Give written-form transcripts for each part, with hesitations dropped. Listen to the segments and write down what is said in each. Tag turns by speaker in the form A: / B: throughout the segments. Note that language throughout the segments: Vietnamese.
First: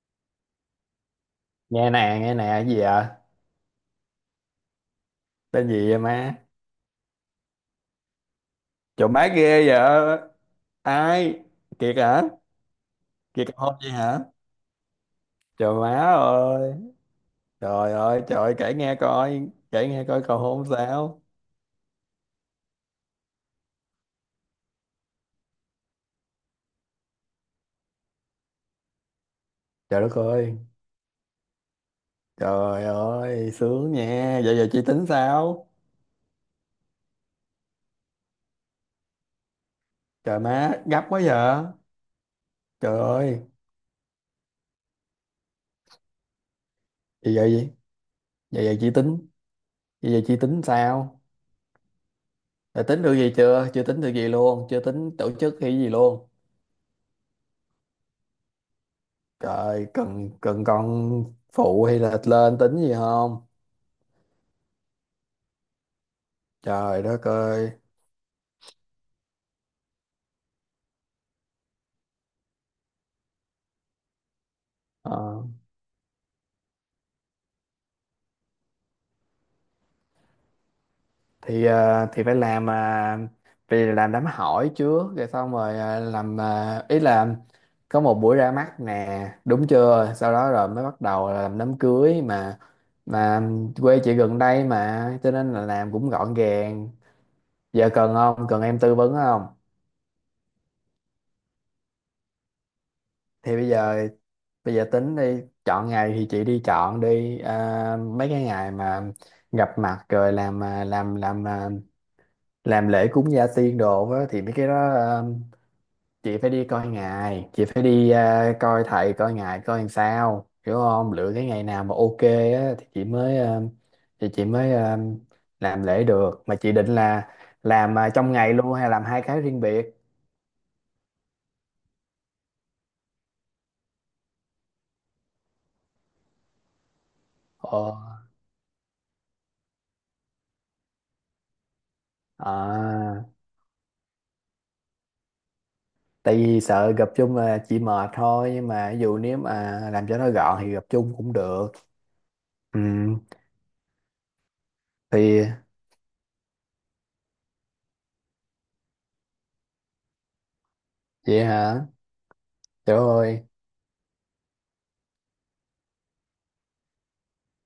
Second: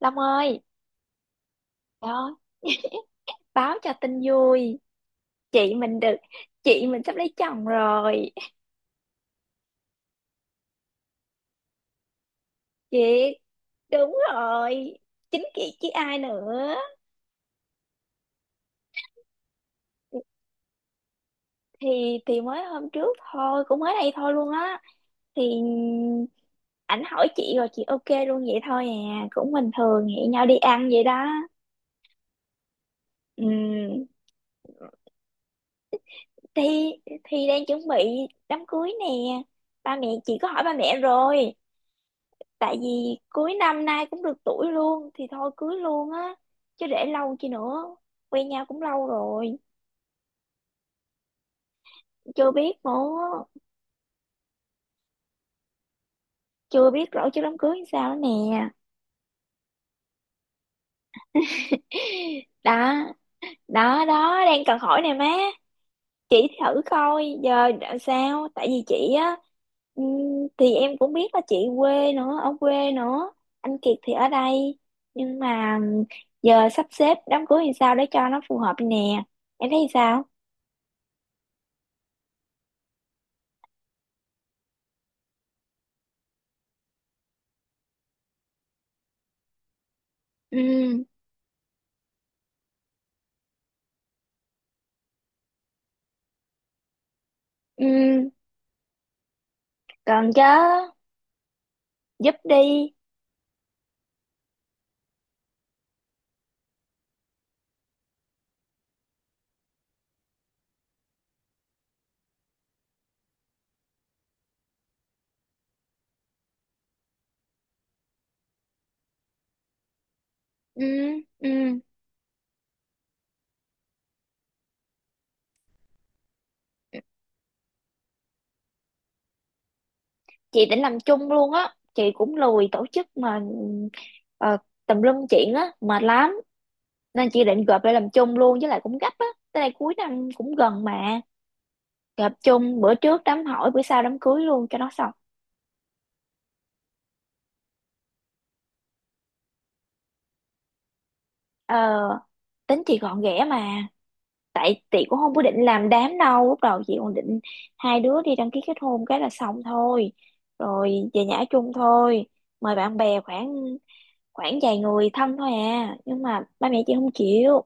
A: Long ơi,
B: Nghe nè, nghe
A: đó,
B: nè, cái gì vậy?
A: báo cho tin vui.
B: Tên
A: Chị
B: gì vậy
A: mình được,
B: má?
A: chị mình sắp lấy chồng rồi.
B: Trời má, ghê vậy! Ai? Kiệt hả?
A: Chị,
B: Kiệt cầu hôn vậy
A: đúng
B: hả?
A: rồi. Chính
B: Trời
A: chị chứ
B: má
A: ai
B: ơi!
A: nữa.
B: Trời ơi, trời ơi, kể nghe coi, kể nghe coi, cầu hôn sao?
A: Thì mới hôm trước thôi, cũng mới đây thôi luôn á. Thì ảnh hỏi chị rồi chị ok luôn vậy thôi à. Cũng bình
B: Trời
A: thường
B: đất
A: hẹn nhau đi
B: ơi!
A: ăn vậy đó.
B: Trời
A: Ừ,
B: ơi, sướng nha. Vậy giờ chị tính sao?
A: thì thì đang chuẩn bị đám cưới nè. Ba mẹ chị
B: Trời
A: có hỏi ba
B: má,
A: mẹ
B: gấp quá
A: rồi.
B: vậy!
A: Tại
B: Trời
A: vì
B: ơi!
A: cuối năm nay cũng được tuổi luôn thì thôi cưới luôn á, chứ để
B: Vậy
A: lâu
B: giờ
A: chi
B: gì
A: nữa, quen nhau
B: vậy giờ
A: cũng
B: chị
A: lâu
B: tính
A: rồi.
B: Vậy giờ chị tính sao?
A: Chưa biết
B: Đã tính được gì
A: nữa,
B: chưa? Chưa tính được gì luôn? Chưa tính tổ chức hay gì luôn?
A: chưa biết rõ chứ đám cưới làm sao nữa nè.
B: Trời, cần cần con phụ hay là lên tính gì
A: Đó,
B: không?
A: đó đó đang cần hỏi nè má. Chị thử
B: Trời đất
A: coi giờ
B: ơi.
A: làm sao, tại vì chị á, thì em cũng biết là chị quê nữa, ở quê nữa, anh Kiệt thì ở đây, nhưng
B: Ờ,
A: mà giờ sắp xếp đám cưới thì sao để cho nó phù hợp nè, em thấy sao?
B: thì phải làm, vì làm đám hỏi trước rồi xong rồi, làm, ý là có một buổi ra mắt nè, đúng chưa? Sau đó rồi mới bắt
A: Ừ,
B: đầu là làm đám cưới mà. mà Quê chị gần đây mà cho nên là làm cũng gọn gàng. Giờ cần
A: ừ.
B: không? Cần em tư vấn không?
A: Cần chứ, giúp đi.
B: Thì bây giờ Bây giờ tính đi chọn ngày thì chị đi chọn đi, mấy cái ngày mà gặp mặt rồi làm, làm lễ cúng gia tiên đồ á, thì mấy cái đó, chị phải đi coi ngày, chị phải đi, coi thầy coi ngày coi làm sao, hiểu
A: Ừ,
B: không? Lựa cái ngày
A: ừ.
B: nào mà ok á, thì chị mới, làm lễ được. Mà chị định là làm, trong ngày luôn hay làm hai cái riêng biệt?
A: Chị định làm chung luôn á. Chị cũng lười tổ chức mà, ờ, tùm lum chuyện á, mệt lắm. Nên chị định gộp lại
B: Ồ,
A: làm chung luôn, với lại cũng gấp á. Tới đây cuối năm cũng gần mà. Gộp chung bữa trước
B: à,
A: đám hỏi, bữa sau đám cưới luôn cho nó xong.
B: tại vì sợ gặp chung là chị mệt thôi, nhưng mà ví dụ nếu mà làm cho nó gọn thì gặp chung cũng được.
A: Ờ,
B: Ừ
A: tính chị gọn ghẽ mà. Tại chị cũng không có
B: thì.
A: định làm đám đâu. Lúc đầu chị còn định hai đứa đi đăng ký kết hôn cái là xong thôi. Rồi về nhà
B: Vậy
A: ở chung
B: hả?
A: thôi. Mời
B: Trời
A: bạn bè
B: ơi.
A: khoảng khoảng vài người thân thôi à, nhưng mà ba mẹ chị không chịu.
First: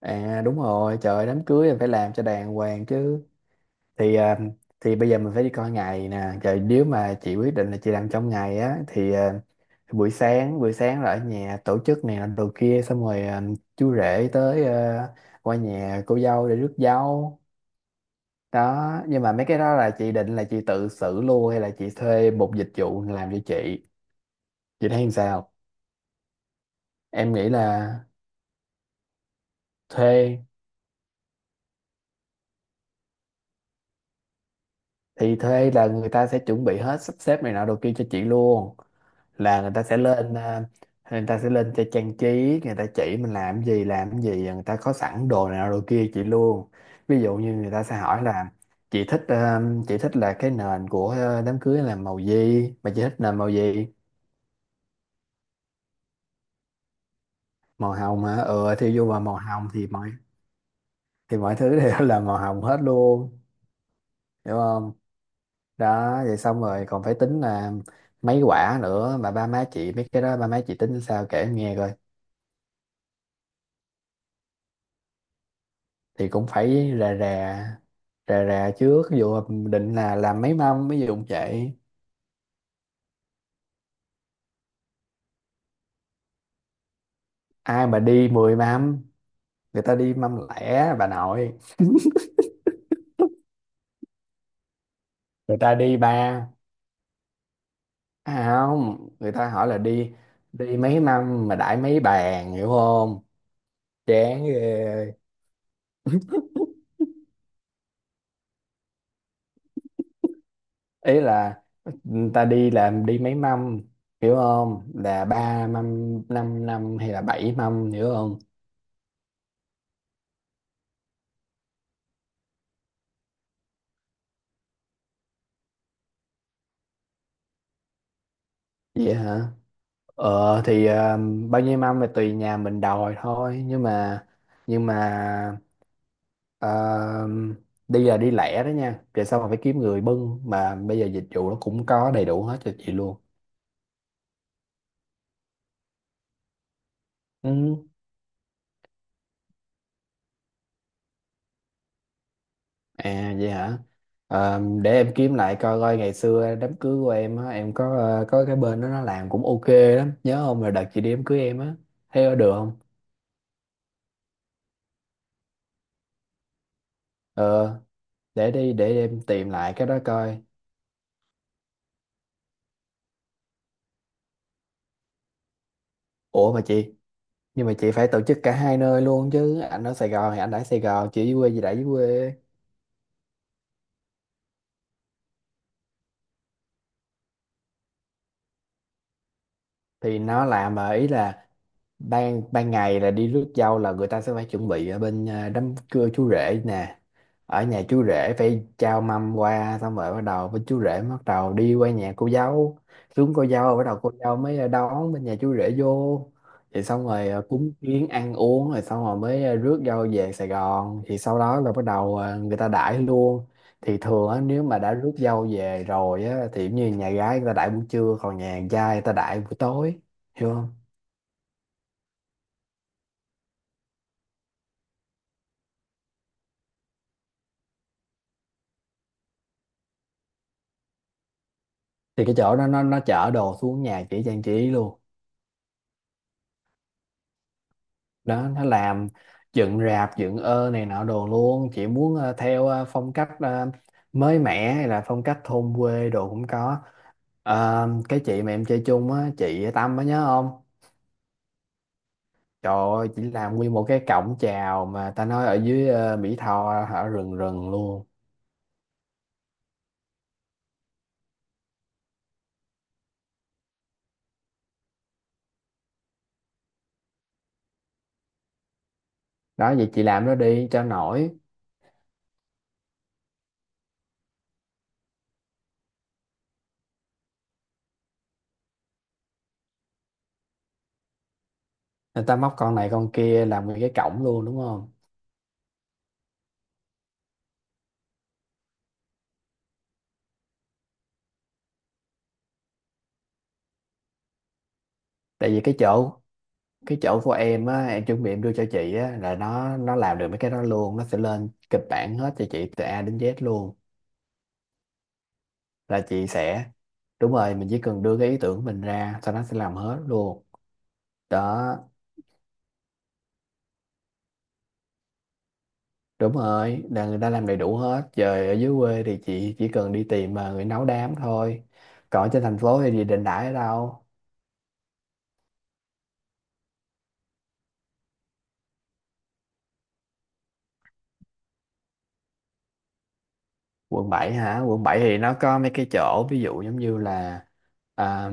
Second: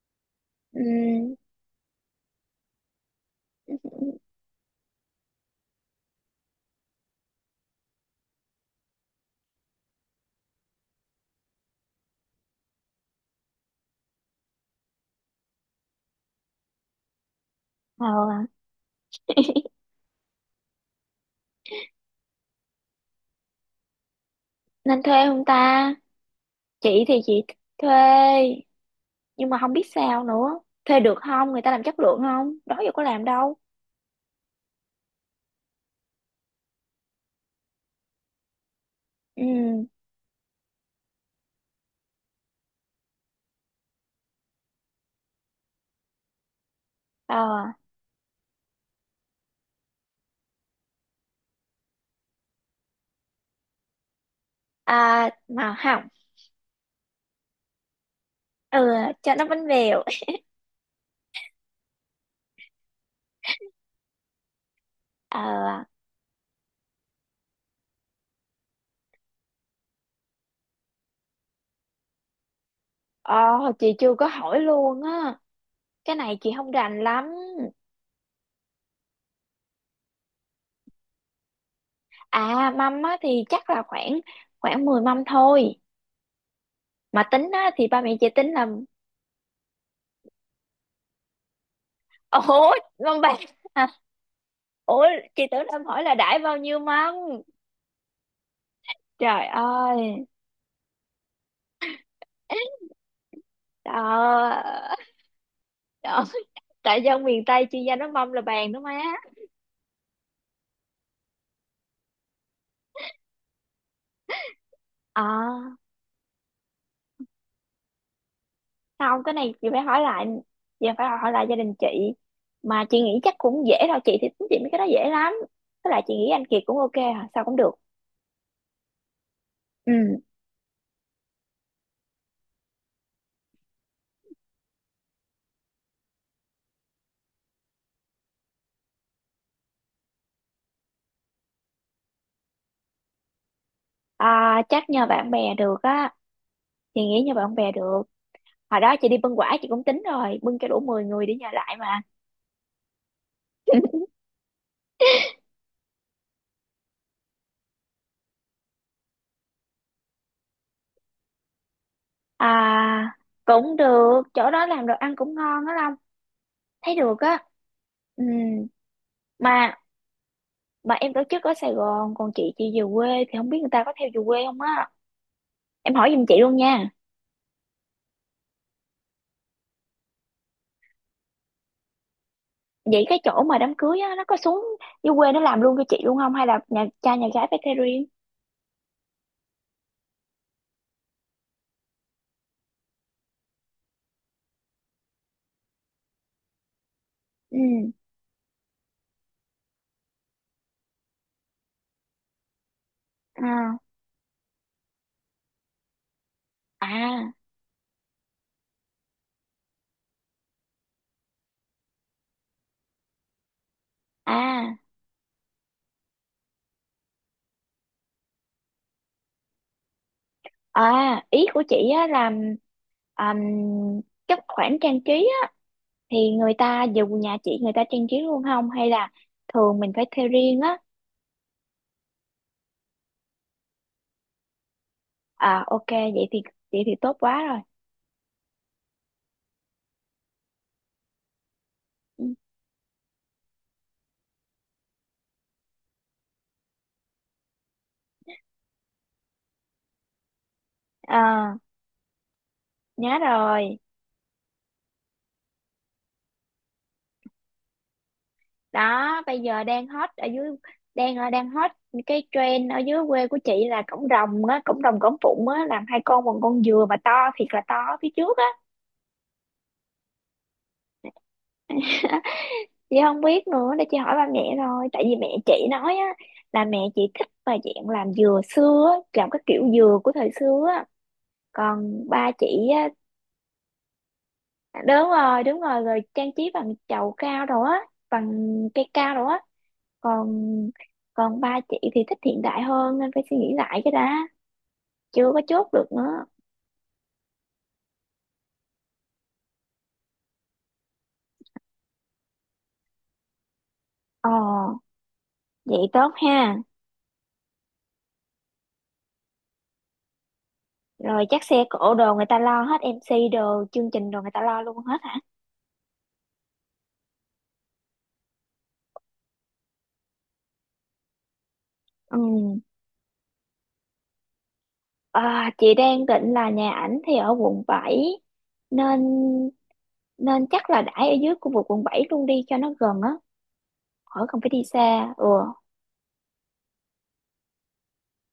B: À, đúng rồi, trời ơi,
A: Ừm,
B: đám cưới là phải làm cho đàng hoàng chứ. thì à, thì bây giờ mình phải đi coi ngày nè, trời! Nếu mà chị quyết định là chị làm trong ngày á thì, buổi sáng, là ở nhà tổ chức này làm đồ kia xong rồi, chú rể tới, qua nhà cô dâu để rước dâu.
A: ờ,
B: Đó, nhưng mà mấy cái đó là chị định là chị tự xử luôn hay là chị thuê một dịch vụ làm cho chị? Chị
A: Nên
B: thấy
A: thuê không
B: sao?
A: ta? Chị thì
B: Em
A: chị
B: nghĩ
A: thuê,
B: là
A: nhưng mà không biết sao
B: thuê.
A: nữa. Thuê được không, người ta làm chất lượng không, đó giờ có làm đâu.
B: Thì thuê là người ta sẽ chuẩn bị hết, sắp xếp này nọ đồ kia cho chị luôn. Là người ta
A: Ừm,
B: sẽ lên à, người ta sẽ lên cho trang trí, người ta chỉ mình làm gì làm gì, người ta có sẵn đồ này nọ đồ kia chị luôn. Ví dụ như người
A: ờ,
B: ta sẽ hỏi là chị thích à, chị thích là cái nền của, đám cưới là màu gì, mà chị thích nền màu gì?
A: mà không,
B: Màu hồng hả? Ừ,
A: ừ,
B: thì vô vào
A: cho
B: màu
A: nó bánh
B: hồng thì
A: bèo.
B: mọi, mọi thứ đều là màu hồng hết luôn. Hiểu không?
A: Ờ.
B: Đó, vậy xong rồi còn phải tính là mấy quả nữa. Mà ba má chị mấy cái đó, ba má chị tính sao, kể em nghe coi.
A: Ờ, chị chưa có hỏi luôn á, cái
B: Thì
A: này
B: cũng
A: chị không
B: phải
A: rành
B: rà
A: lắm.
B: rà, trước. Ví dụ định là làm mấy mâm, ví dụ vậy.
A: À, mâm á thì chắc là khoảng khoảng 10 mâm thôi, mà tính á
B: Ai
A: thì
B: mà
A: ba mẹ chị
B: đi
A: tính
B: 10
A: là
B: mâm? Người ta đi mâm lẻ, bà nội.
A: ủa mâm bạc. À, ủa, chị
B: Người
A: tưởng
B: ta
A: em
B: đi
A: hỏi là đãi
B: ba.
A: bao nhiêu mâm.
B: À không, người
A: Trời
B: ta hỏi là đi,
A: ơi.
B: mấy mâm mà đãi mấy bàn, hiểu không? Chán
A: Đó,
B: ghê.
A: đó. Tại dân miền Tây chuyên gia nó mâm là bàn đó má.
B: Ý là, ừ, ta đi làm đi mấy mâm, hiểu không? Là ba
A: À
B: mâm, năm năm, hay là bảy mâm, hiểu không?
A: không, cái này chị phải hỏi lại, giờ phải hỏi lại gia đình chị. Mà chị nghĩ chắc cũng dễ thôi, chị thì tính chị mấy cái đó dễ lắm, với lại chị nghĩ anh Kiệt cũng ok, hả sao cũng được.
B: Vậy hả?
A: Ừ.
B: ờ thì ờ, bao nhiêu mâm là tùy nhà mình đòi thôi, nhưng mà, nhưng mà ờ, đi là đi lẻ đó nha. Về sau mà phải kiếm người bưng. Mà bây giờ dịch vụ nó cũng có đầy đủ hết cho chị luôn.
A: À, chắc nhờ bạn bè được á, chị nghĩ nhờ bạn bè
B: Ừ.
A: được. Hồi đó chị đi bưng quả chị cũng tính rồi, bưng cho đủ 10 người để nhờ lại mà.
B: À vậy hả? Ờ, để em kiếm lại coi coi ngày xưa đám cưới của em á, em có cái bên đó nó làm cũng ok lắm, nhớ không? Rồi đợt chị đi đám cưới em á, thấy có được không?
A: À, cũng được, chỗ đó làm đồ ăn cũng ngon á Long, thấy được á.
B: Ờ,
A: Ừ,
B: để em tìm lại
A: mà
B: cái đó coi.
A: mà em tổ chức ở Sài Gòn, còn chị về quê thì không biết người ta có theo về quê không á. Em hỏi giùm chị
B: Ủa
A: luôn
B: mà
A: nha.
B: chị, nhưng mà chị phải tổ chức cả hai nơi luôn chứ. Anh ở Sài Gòn thì anh ở Sài Gòn, chị ở dưới quê thì đã dưới quê.
A: Vậy cái chỗ mà đám cưới á, nó có xuống dưới quê nó làm luôn cho chị luôn không hay là nhà cha nhà gái phải thuê riêng?
B: Thì nó làm, mà ý là ban ban ngày là đi rước dâu, là người ta sẽ phải chuẩn bị ở bên, đám cưa chú rể nè.
A: Ừ.
B: Ở nhà chú rể phải trao mâm qua, xong rồi bắt đầu bên chú rể bắt đầu đi qua nhà cô dâu. Xuống cô
A: À,
B: dâu, bắt đầu cô dâu mới, đón bên nhà chú rể vô. Thì xong rồi,
A: à,
B: cúng kiến ăn uống rồi xong rồi mới, rước dâu về Sài Gòn, thì sau đó là bắt đầu, người ta đãi luôn. Thì thường á, nếu
A: à,
B: mà đã rước dâu về rồi á, thì giống như nhà gái người ta đãi buổi trưa, còn nhà trai người ta đãi buổi tối. Hiểu không?
A: Ý của chị á là, um, các khoản trang trí á, thì người ta dù nhà chị người ta trang trí luôn không hay là thường mình phải thuê riêng á?
B: Thì cái chỗ đó nó chở đồ xuống nhà chị trang trí luôn.
A: À ok, vậy thì tốt quá rồi.
B: Đó, nó làm dựng rạp, dựng, này nọ đồ luôn. Chị muốn,
A: Ừ.
B: theo, phong cách, mới mẻ hay là phong cách thôn quê đồ cũng có. Ờ, cái chị mà em chơi chung á, chị Tâm á, nhớ không?
A: À,
B: Trời ơi,
A: nhớ
B: chị làm nguyên
A: rồi.
B: một cái cổng chào mà, ta nói ở dưới, Mỹ Tho, ở rừng rừng luôn.
A: Đó, bây giờ đang hot ở dưới, đang hot. Cái trend ở dưới quê của chị là cổng rồng á, cổng rồng cổng phụng á, làm hai con bằng con dừa mà to thiệt là to ở phía trước á.
B: Đó, vậy chị làm nó đi cho nổi.
A: Chị không biết nữa, để chị hỏi ba mẹ thôi, tại vì mẹ chị nói á, là mẹ chị thích mà dạng làm dừa xưa, á, làm cái kiểu dừa của thời xưa á. Còn
B: Người
A: ba
B: ta móc
A: chị
B: con này
A: á,
B: con kia làm nguyên cái cổng luôn, đúng không?
A: đúng rồi đúng rồi, rồi trang trí bằng chậu cao đồ á, bằng cây cao đồ á, còn còn ba chị thì thích hiện đại hơn nên phải suy nghĩ lại cái đã, chưa có
B: Tại vì
A: chốt
B: cái
A: được
B: chỗ,
A: nữa.
B: của em á, em chuẩn bị em đưa cho chị á, là nó làm được mấy cái đó luôn, nó sẽ lên kịch bản hết cho chị từ A đến Z luôn.
A: Ồ, vậy
B: Là
A: tốt
B: chị
A: ha.
B: sẽ Đúng rồi, mình chỉ cần đưa cái ý tưởng của mình ra, sau đó sẽ làm hết luôn.
A: Rồi chắc xe
B: Đó,
A: cộ đồ người ta lo hết, em xê đồ chương trình đồ người ta lo luôn hết hả?
B: đúng rồi, là người ta làm đầy đủ hết. Giờ ở dưới quê thì chị chỉ cần đi tìm mà người nấu đám thôi.
A: Ừ.
B: Còn ở trên thành phố thì gì, định đãi ở đâu?
A: À, chị đang định là nhà ảnh thì ở quận 7, nên nên chắc là đãi ở dưới khu vực quận 7 luôn đi cho nó gần á,
B: Quận
A: khỏi
B: 7
A: cần phải
B: hả?
A: đi
B: Quận 7
A: xa.
B: thì
A: Ừ.
B: nó có mấy cái chỗ, ví dụ giống như là, à,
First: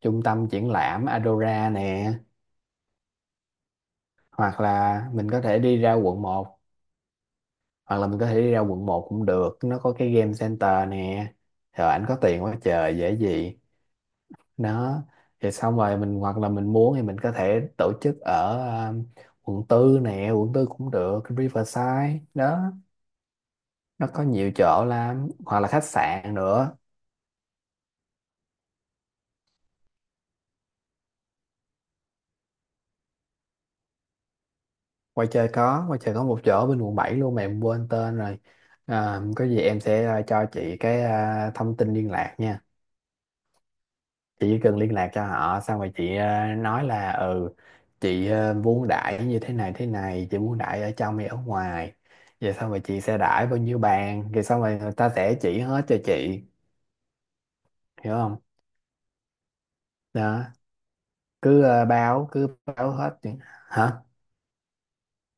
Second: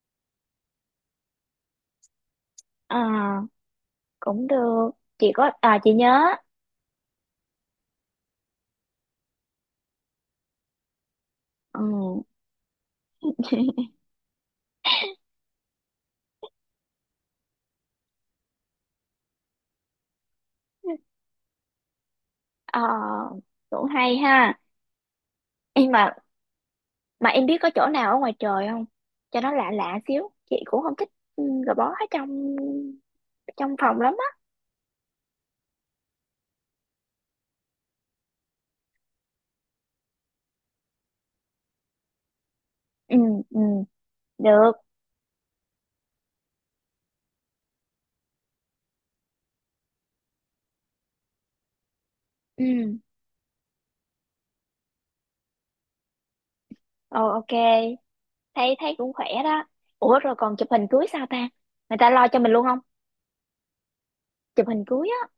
B: trung tâm triển lãm Adora nè,
A: À, cũng
B: hoặc
A: được.
B: là mình
A: Chị
B: có
A: có,
B: thể đi
A: à
B: ra
A: chị
B: quận
A: nhớ.
B: 1. Hoặc là mình có thể đi ra quận một Cũng được, nó có cái game center nè. Rồi
A: Ừ.
B: ảnh có tiền quá trời, dễ gì. Đó, thì xong rồi mình, hoặc là mình muốn thì mình có thể tổ chức ở, um, quận 4 nè, quận 4 cũng được, Riverside đó.
A: À, cũng
B: Nó
A: hay
B: có nhiều
A: ha.
B: chỗ lắm, hoặc là khách
A: Em mà
B: sạn nữa.
A: mà em biết có chỗ nào ở ngoài trời không, cho nó lạ lạ xíu, chị cũng không thích, ừ, gò bó ở trong trong phòng lắm á.
B: Quay chơi có một chỗ bên quận 7 luôn, mà em quên tên rồi. Có gì em sẽ, cho chị cái, thông tin liên lạc nha.
A: Ừ. Ừ.
B: Chị chỉ
A: Được.
B: cần liên lạc cho họ, xong rồi chị, nói là ừ, chị, muốn đãi như thế này thế này, chị muốn đãi ở trong hay ở ngoài. Vậy xong rồi
A: Ừ.
B: chị sẽ đãi bao nhiêu bàn, rồi xong rồi người ta sẽ chỉ hết cho chị.
A: Ồ, ok.
B: Hiểu không?
A: Thấy thấy cũng khỏe đó. Ủa rồi
B: Đó,
A: còn chụp hình cưới sao ta? Người ta lo cho
B: cứ
A: mình luôn không?
B: báo hết những- Hả?
A: Chụp hình cưới á?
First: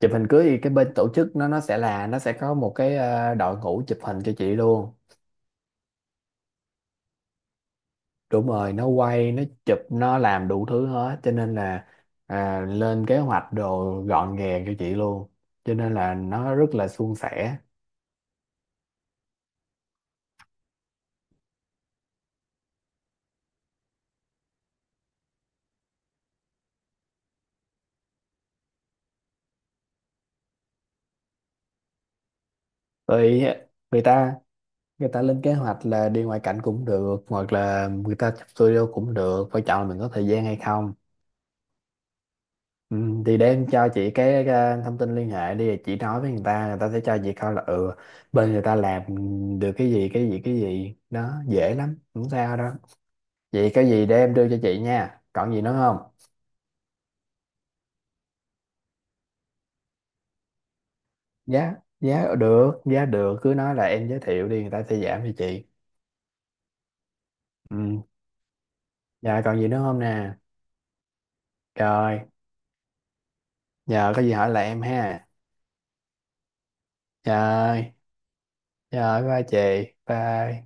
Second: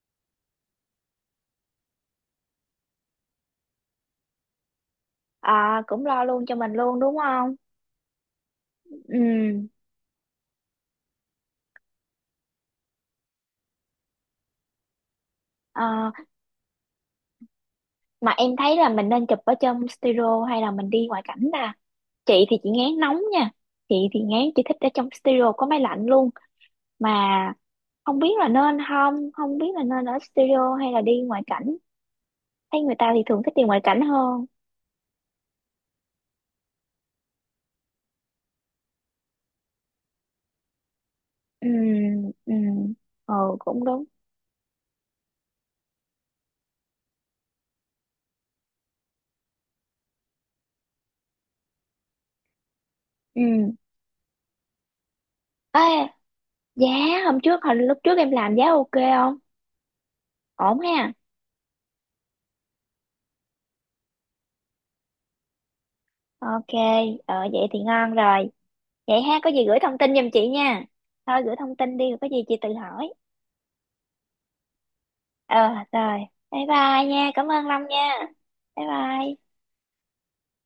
B: Chụp hình cưới thì cái bên tổ chức nó sẽ có một cái, đội ngũ chụp hình cho chị luôn.
A: À, cũng lo luôn cho mình luôn đúng không?
B: Đúng rồi, nó quay, nó
A: Ừ.
B: chụp, nó làm đủ thứ hết, cho nên là, lên kế hoạch đồ gọn gàng cho chị luôn, cho nên
A: Ờ,
B: là nó rất là suôn sẻ.
A: mà em thấy là mình nên chụp ở trong studio hay là mình đi ngoại cảnh ta? Chị thì chị ngán nóng nha, chị thì ngán, chị thích ở trong studio có máy lạnh luôn. Mà không biết là nên, không không biết là nên ở studio hay là đi ngoại cảnh. Thấy người ta thì thường
B: Rồi
A: thích đi ngoại cảnh
B: người ta
A: hơn.
B: người ta lên kế hoạch là đi ngoại cảnh cũng được, hoặc là người ta chụp studio cũng được, quan trọng là mình có thời gian hay không.
A: Ừ. Ừ.
B: Ừ,
A: Ừ.
B: thì để em
A: Cũng
B: cho
A: đúng.
B: chị cái, thông tin liên hệ đi, rồi chị nói với người ta, người ta sẽ cho chị coi là, ừ, bên người ta làm được cái gì cái gì cái gì đó, dễ lắm, không sao đâu. Vậy
A: Ừ.
B: có gì để em đưa cho chị nha. Còn gì nữa
A: Ê,
B: không?
A: giá, hôm trước hồi lúc trước em làm giá ok không? Ổn ha?
B: Giá, giá được, giá được. Cứ nói là em giới thiệu đi, người ta sẽ giảm cho chị.
A: Ok. Vậy thì
B: Ừ.
A: ngon rồi. Vậy ha,
B: Dạ
A: có
B: còn
A: gì
B: gì nữa
A: gửi thông
B: không
A: tin giùm
B: nè?
A: chị nha. Thôi gửi thông tin đi, rồi
B: Trời,
A: có gì chị tự hỏi.
B: giờ có gì hỏi lại em ha.
A: Ờ, rồi, bye bye nha, cảm ơn Long
B: Trời,
A: nha. Bye
B: trời, bye
A: bye.
B: chị. Bye.